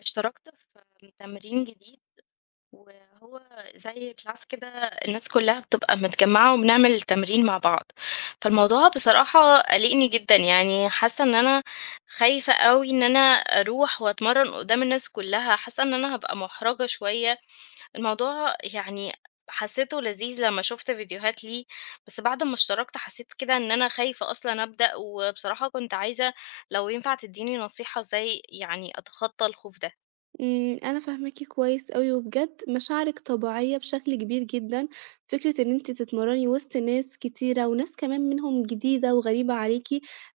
اشتركت في تمرين جديد، وهو زي كلاس كده. الناس كلها بتبقى متجمعة وبنعمل تمرين مع بعض. فالموضوع بصراحة قلقني جدا، يعني حاسة ان انا خايفة قوي ان انا اروح واتمرن قدام الناس كلها. حاسة ان انا هبقى محرجة شوية. الموضوع يعني حسيته لذيذ لما شفت فيديوهات ليه، بس بعد ما اشتركت حسيت كده ان انا خايفة اصلا ابدأ. وبصراحة كنت عايزة لو ينفع تديني نصيحة ازاي يعني اتخطى الخوف ده. أنا فاهماكِ كويس أوي، وبجد مشاعرِك طبيعية بشكل كبير جدًا، فكرة إن أنتِ تتمرّني وسط ناس كتيرة وناس كمان منهم جديدة وغريبة عليكِ،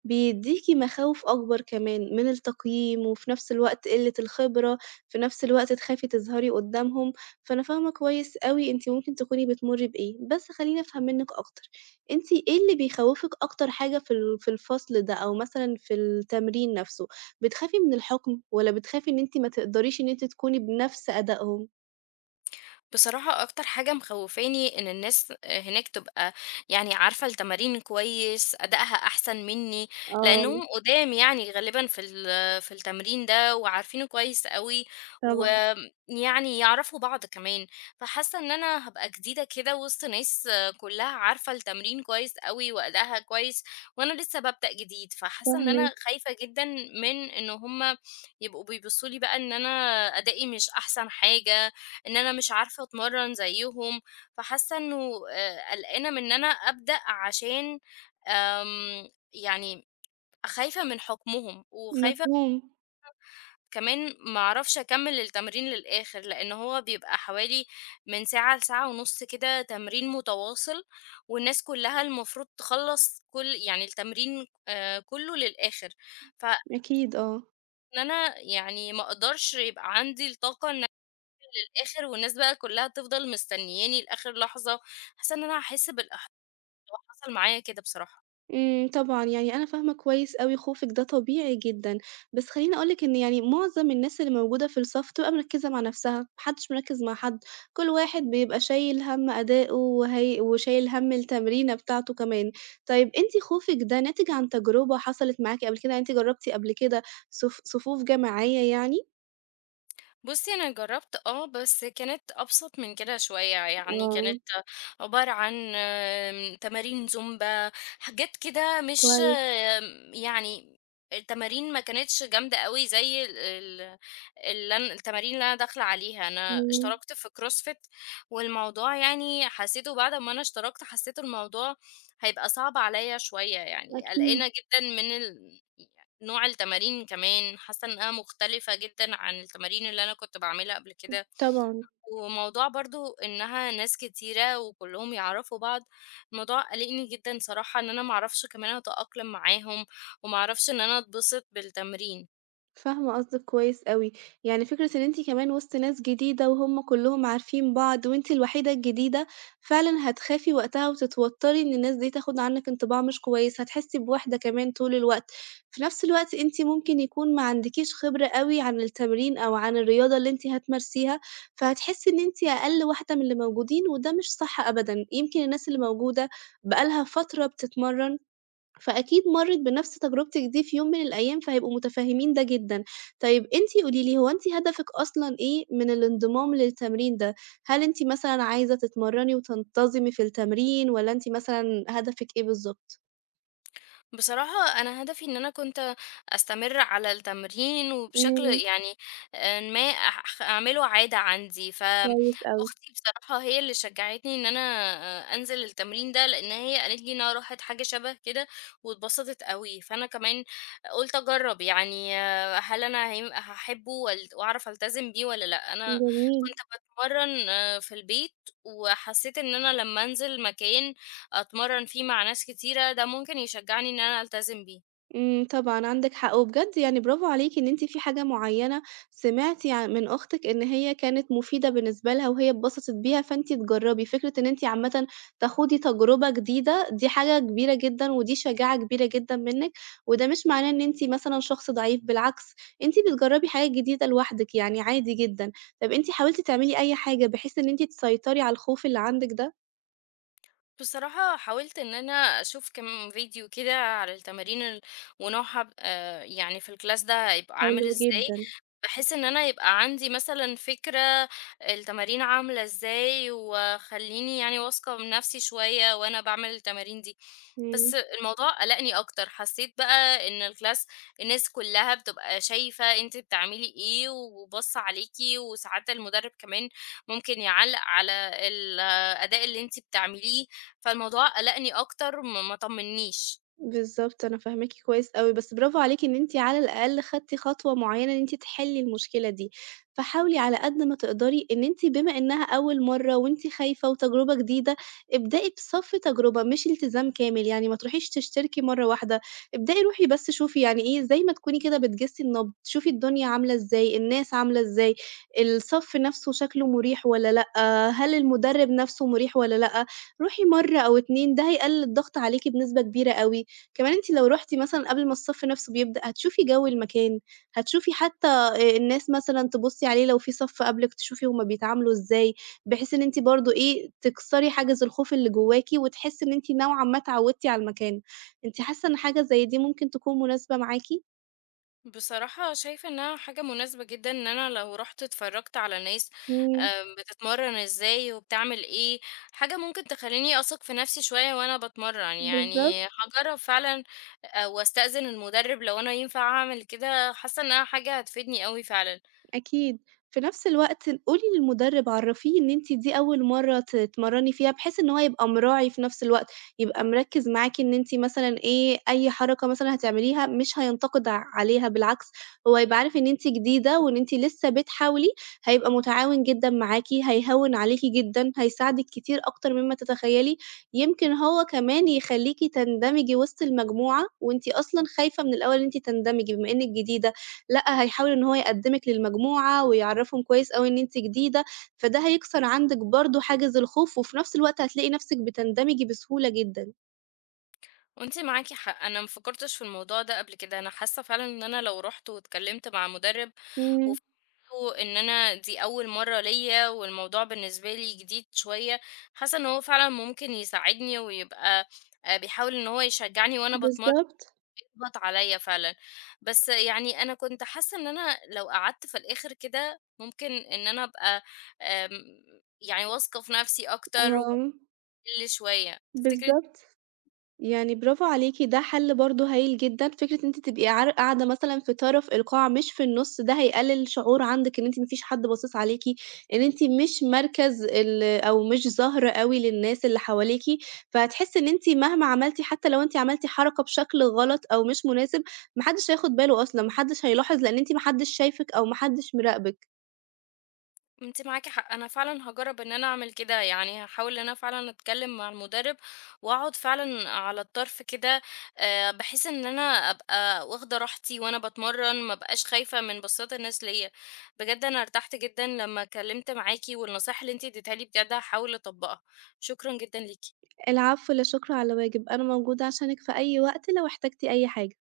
بيدّيكِ مخاوف أكبر كمان من التقييم، وفي نفس الوقت قِلّة الخبرة، في نفس الوقت تخافي تظهري قدّامهم، فأنا فاهمة كويس أوي أنتِ ممكن تكوني بتمُرّي بإيه، بس خلّيني أفهم منِّك أكتر، أنتِ إيه اللي بيخوّفِك أكتر حاجة في الفصل ده أو مثلًا في التمرين نفسه؟ بتخافي من الحُكم والّا بتخافي إن أنتِ ما تقدريش إن أنتِ تكوني بنَفْس أدائهم؟ بصراحة أكتر حاجة مخوفاني إن الناس هناك تبقى يعني عارفة التمارين كويس، أدائها أحسن مني، آه، لأنهم قدام يعني غالبا في التمرين ده وعارفينه كويس قوي، طبعًا ويعني يعرفوا بعض كمان. فحاسة إن أنا هبقى جديدة كده وسط ناس كلها عارفة التمرين كويس قوي وأدائها كويس، وأنا لسه ببدأ جديد. فحاسة إن فاهماكِ. أنا خايفة جدا من إن هما يبقوا بيبصولي بقى إن أنا أدائي مش أحسن حاجة، إن أنا مش عارفة أتمرّن زيّهم. فحاسة إنه قلقانة من إن أنا أبدأ، عشان يعني خايفة من حُكمهم، وخايفة مفهوم، كمان ما أعرفش أكمّل التمرين للآخر، لإن هو بيبقى حوالي من ساعة لساعة ونُص كده تمرين متواصل، والناس كُلّها المفروض تخلّص كل يعني التمرين كُلّه للآخر. فإن أكيد آه. أنا يعني ما أقدرش يبقى عندي الطاقة الآخر والناس بقى كلّها تفضل مستنياني لآخر لحظة. حاسة إن أنا هاحس بالإحباط، هو حصل معايا كده بصراحة. طبعًا، يعني أنا فاهمة كويس أوي خوفِك ده طبيعي جدًا، بس خلّيني أقول لِك إن يعني معظم الناس اللي موجودة في الصف بتبقى مركّزة مع نَفْسها، ما حدّش مركّز مع حد، كل واحد بيبقى شايل هَم أدائه وهي وشايل هَم التمرينة بتاعته كمان. طيب أنتِ خوفِك ده ناتج عن تجربة حصلت معاكِ قبل كده، يعني أنتِ جرّبتِ قبل كده صفوف جماعية يعني؟ بُصّي، أنا جرّبت آه، بس كانت أبسط من كده شوية. يعني آه. كانت عبارة عن تمارين زومبا، حاجات كده. مش كويس، يعني التمارين ما كانتش جامدة أوي زي ال اللي أنا، التمارين اللي أنا داخلة عليها، أنا إمم، اشتركت في CrossFit. والموضوع يعني حسيته بعد أمّا أنا اشتركت، حسيت الموضوع هيبقى صعب عليَّ شوية. يعني أكيد قلقانة جدًا من ال نوع التمارين كمان، حاسة إنها مختلفة جدًا عن التمارين اللي أنا كنت باعملها قبل كده، طبعًا، وموضوع برضه إنها ناس كتيرة وكلّهم يعرفوا بعض. الموضوع قلقني جدًا صراحة إن أنا ما أعرفش كمان أتأقلم معاهم، وما أعرفش إن أنا أتبسط بالتمرين. فاهمة قصدِك كويس أوي، يعني فكرة إن أنتِ كمان وسط ناس جديدة وهُم كلّهم عارفين بعض وأنتِ الوحيدة الجديدة، فعلًا هتخافي وقتها وتتوتّري إن الناس دي تاخُد عنِّك انطباع مش كويس، هتحسّي بوحدة كمان طول الوقت، في نفس الوقت أنتِ ممكن يكون ما عندكيش خبرة أوي عن التمرين أو عن الرياضة اللي أنتِ هتمارسيها، فهتحسّي إن أنتِ أقل واحدة من اللي موجودين وده مش صح أبدًا، يمكن الناس اللي موجودة بقى لها فترة بتتمرّن فأكيد مرّت بنفس تجربتِك دي في يوم من الأيام، فهيبقوا متفهّمين ده جدًا. طيب أنتِ قولي لي، هو أنتِ هدفِك أصلًا إيه من الانضمام للتمرين ده؟ هل أنتِ مثلًا عايزة تتمرّني وتنتظمي في التمرين والّا أنتِ مثلًا هدفِك إيه بالضبط؟ بصراحة أنا هدفي إن أنا كنت أستمر على التمرين وبشكل إمم، يعني آه، ما أح- أعمله عادة عندي. كويس أوي، فأختي بصراحة هي اللي شجعتني إن أنا آه، أنزل التمرين ده، لأن هي قالت لي إنها راحت حاجة شبه كده واتبسطت قوي. فأنا كمان قلت أجرب يعني آه، هل أنا هحبه وأعرف ألتزم بيه ولا لأ. أنا جميل. كنت بتمرن آه، في البيت، وحسيت إن أنا لما أنزل مكان أتمرّن فيه مع ناس كتيرة، ده ممكن يشجّعني إن أنا ألتزم بيه. طبعًا عندِك حق، وبجد يعني برافو عليكِ إن أنتِ في حاجة معيّنة سمعتِ من أختِك إن هي كانت مفيدة بالنسبة لها وهي اتبسطت بيها، فأنتِ تجرّبي. فكرة إن أنتِ عامةً تاخدي تجربة جديدة دي حاجة كبيرة جدًا، ودي شجاعة كبيرة جدًا منِّك، وده مش معناه إن أنتِ مثلًا شخص ضعيف، بالعكس أنتِ بتجرّبي حاجات جديدة لوحدِك، يعني عادي جدًا. طَب أنتِ حاولتِ تعملي أي حاجة بحيث إن أنتِ تسيطري على الخوف اللي عندِك ده؟ بصراحة حاولت إن أنا أشوف كام فيديو كده على التمارين ال ونوعها ب يعني في الclass ده هيبقى عامل حلو إزاي، جدًا، بحيث إن أنا يبقى عندي مثلًا فكرة التمارين عاملة إزاي، وخلّيني يعني واثقة من نفسي شوية وأنا باعمل التمارين دي. بس إمم. الموضوع قلقني أكتر، حسيت بقى إن الclass الناس كلّها بتبقى شايفة أنتِ بتعملي إيه، وباصة عليكِ، وساعات المدرب كمان ممكن يعلّق على الأداء اللي أنتِ بتعمليه. فالموضوع قلقني أكتر، ما طمنيش. بالضبط، أنا فاهماكِ كويس أوي، بس برافو عليكِ إن أنتِ على الأقل خدتِ خطوة معيّنة إن أنتِ تحلّي المشكلة دي، فحاولي على قد ما تقدري إن أنتِ بما إنها أول مرّة وأنتِ خايفة وتجربة جديدة، ابدئي بصَف تجربة مش التزام كامل، يعني ما تروحيش تشتركي مرّة واحدة، ابدئي روحي بس شوفي يعني إيه، زي ما تكوني كده بتجِسّي النبض، شوفي الدنيا عاملة إزاي، الناس عاملة إزاي، الصف نَفْسه شكله مُريح والّا لأ، هل المُدرِّب نَفْسه مُريح والّا لأ، روحي مرّة أو 2 ده هيقلّل الضغط عليكِ بنسبة كبيرة أوي. كمان أنتِ لو رُحتِ مثلًا قبل ما الصف نَفْسه بيبدأ، هتشوفي جو المكان، هتشوفي حتى الناس مثلًا تبُصّي عليه لو في صف قبلِك تشوفي هُم بيتعاملوا إزاي، بحيث إن أنتِ برضه إيه، تكسري حاجز الخوف اللي جواكِ وتحسّي إن أنتِ نوعًا ما اتعوّدتِ على المكان. أنتِ حاسة إن حاجة زي دي ممكن تكون مناسبة معاكِ؟ بصراحة شايفة انها حاجة مناسبة جدا، ان انا لو رحت اتفرجت على ناس إمم، بتتمرن ازاي وبتعمل ايه، حاجة ممكن تخليني اثق في نفسي شوية وانا بتمرن. بالضبط. يعني هجرب فعلا آه، واستأذن المدرب لو انا ينفع اعمل كده. حاسة انها حاجة هتفيدني قوي فعلا. أكيد. في نفس الوقت قولي للمدرب عرّفيه إن أنتِ دي أول مرّة تتمرّني فيها، بحيث إن هو يبقى مراعي في نفس الوقت، يبقى مركّز معاكِ إن أنتِ مثلًا إيه، أي حركة مثلًا هتعمليها مش هينتقد عليها، بالعكس هو هيبقى عارف إن أنتِ جديدة وإن أنتِ لسه بتحاولي، هيبقى متعاون جدًا معاكِ، هيهوّن عليكِ جدًا، هيساعدِك كتير أكتر مما تتخيّلي. يمكن هو كمان يخلّيكِ تندمجي وسط المجموعة، وأنتِ أصلًا خايفة من الأول إن أنتِ تندمجي بما إنِّك جديدة، لأ، هيحاول إن هو يقدّمِك للمجموعة ويعرّفهم كويس أوي إن أنتِ جديدة، فده هيكسر عندِك برضه حاجز الخوف، وفي نفس الوقت هتلاقي نفسِك بتندمجي بسهولة جدًا. وانتي معاكي حق، انا مفكرتش في الموضوع ده قبل كده. انا حاسة فعلا ان انا لو رحت واتكلمت مع مدرب، إمم، حسيته ان انا دي اول مرة ليا والموضوع بالنسبة لي جديد شوية، حاسة ان هو فعلا ممكن يساعدني ويبقى آه، بيحاول ان هو يشجعني وانا بتمرن، بالضبط، يضغط عليا فعلا. بس يعني انا كنت حاسة ان انا لو قعدت في الاخر كده ممكن ان انا ابقى آم، يعني واثقة في نفسي اكتر آه، واقل شوية، تفتكر؟ بالضبط. يعني برافو عليكِ، ده حل برضه هايل جدًا، فكرة إن أنتِ تبقي قاعدة مثلًا في طرف القاعة مش في النُص، ده هيقلل شعور عندِك إن أنتِ ما فيش حد باصص عليكِ، إن أنتِ مش مركز ال أو مش ظاهرة أوي للناس اللي حواليكِ، فهتحسي إن أنتِ مهما عملتِ حتى لو أنتِ عملتِ حركة بشكل غلط أو مش مناسب، ما حدش هياخد باله أصلًا، ما حدش هيلاحظ لإن أنتِ ما حدش شايفِك أو ما حدش مراقبِك. أنتِ معاكِ حق، أنا فعلًا هاجرّب إن أنا أعمل كده. يعني هاحاول إن أنا فعلًا أتكلّم مع المُدرِّب وأقعد فعلًا على الطرف كده، بحيث إن أنا أبقى واخدة راحتي وأنا باتمرّن، ما أبقاش خايفة من بصّات الناس ليّا. بجد أنا ارتحت جدًا لمّا اتكلّمت معاكِ، والنصايح اللي أنتِ ادّيتيها لي بجد هاحاول أطبّقها. شكرًا جدًا ليكِ. العفو، لا شكر على واجب، أنا موجودة عشانِك في أي وقت لو احتجتِ أي حاجة.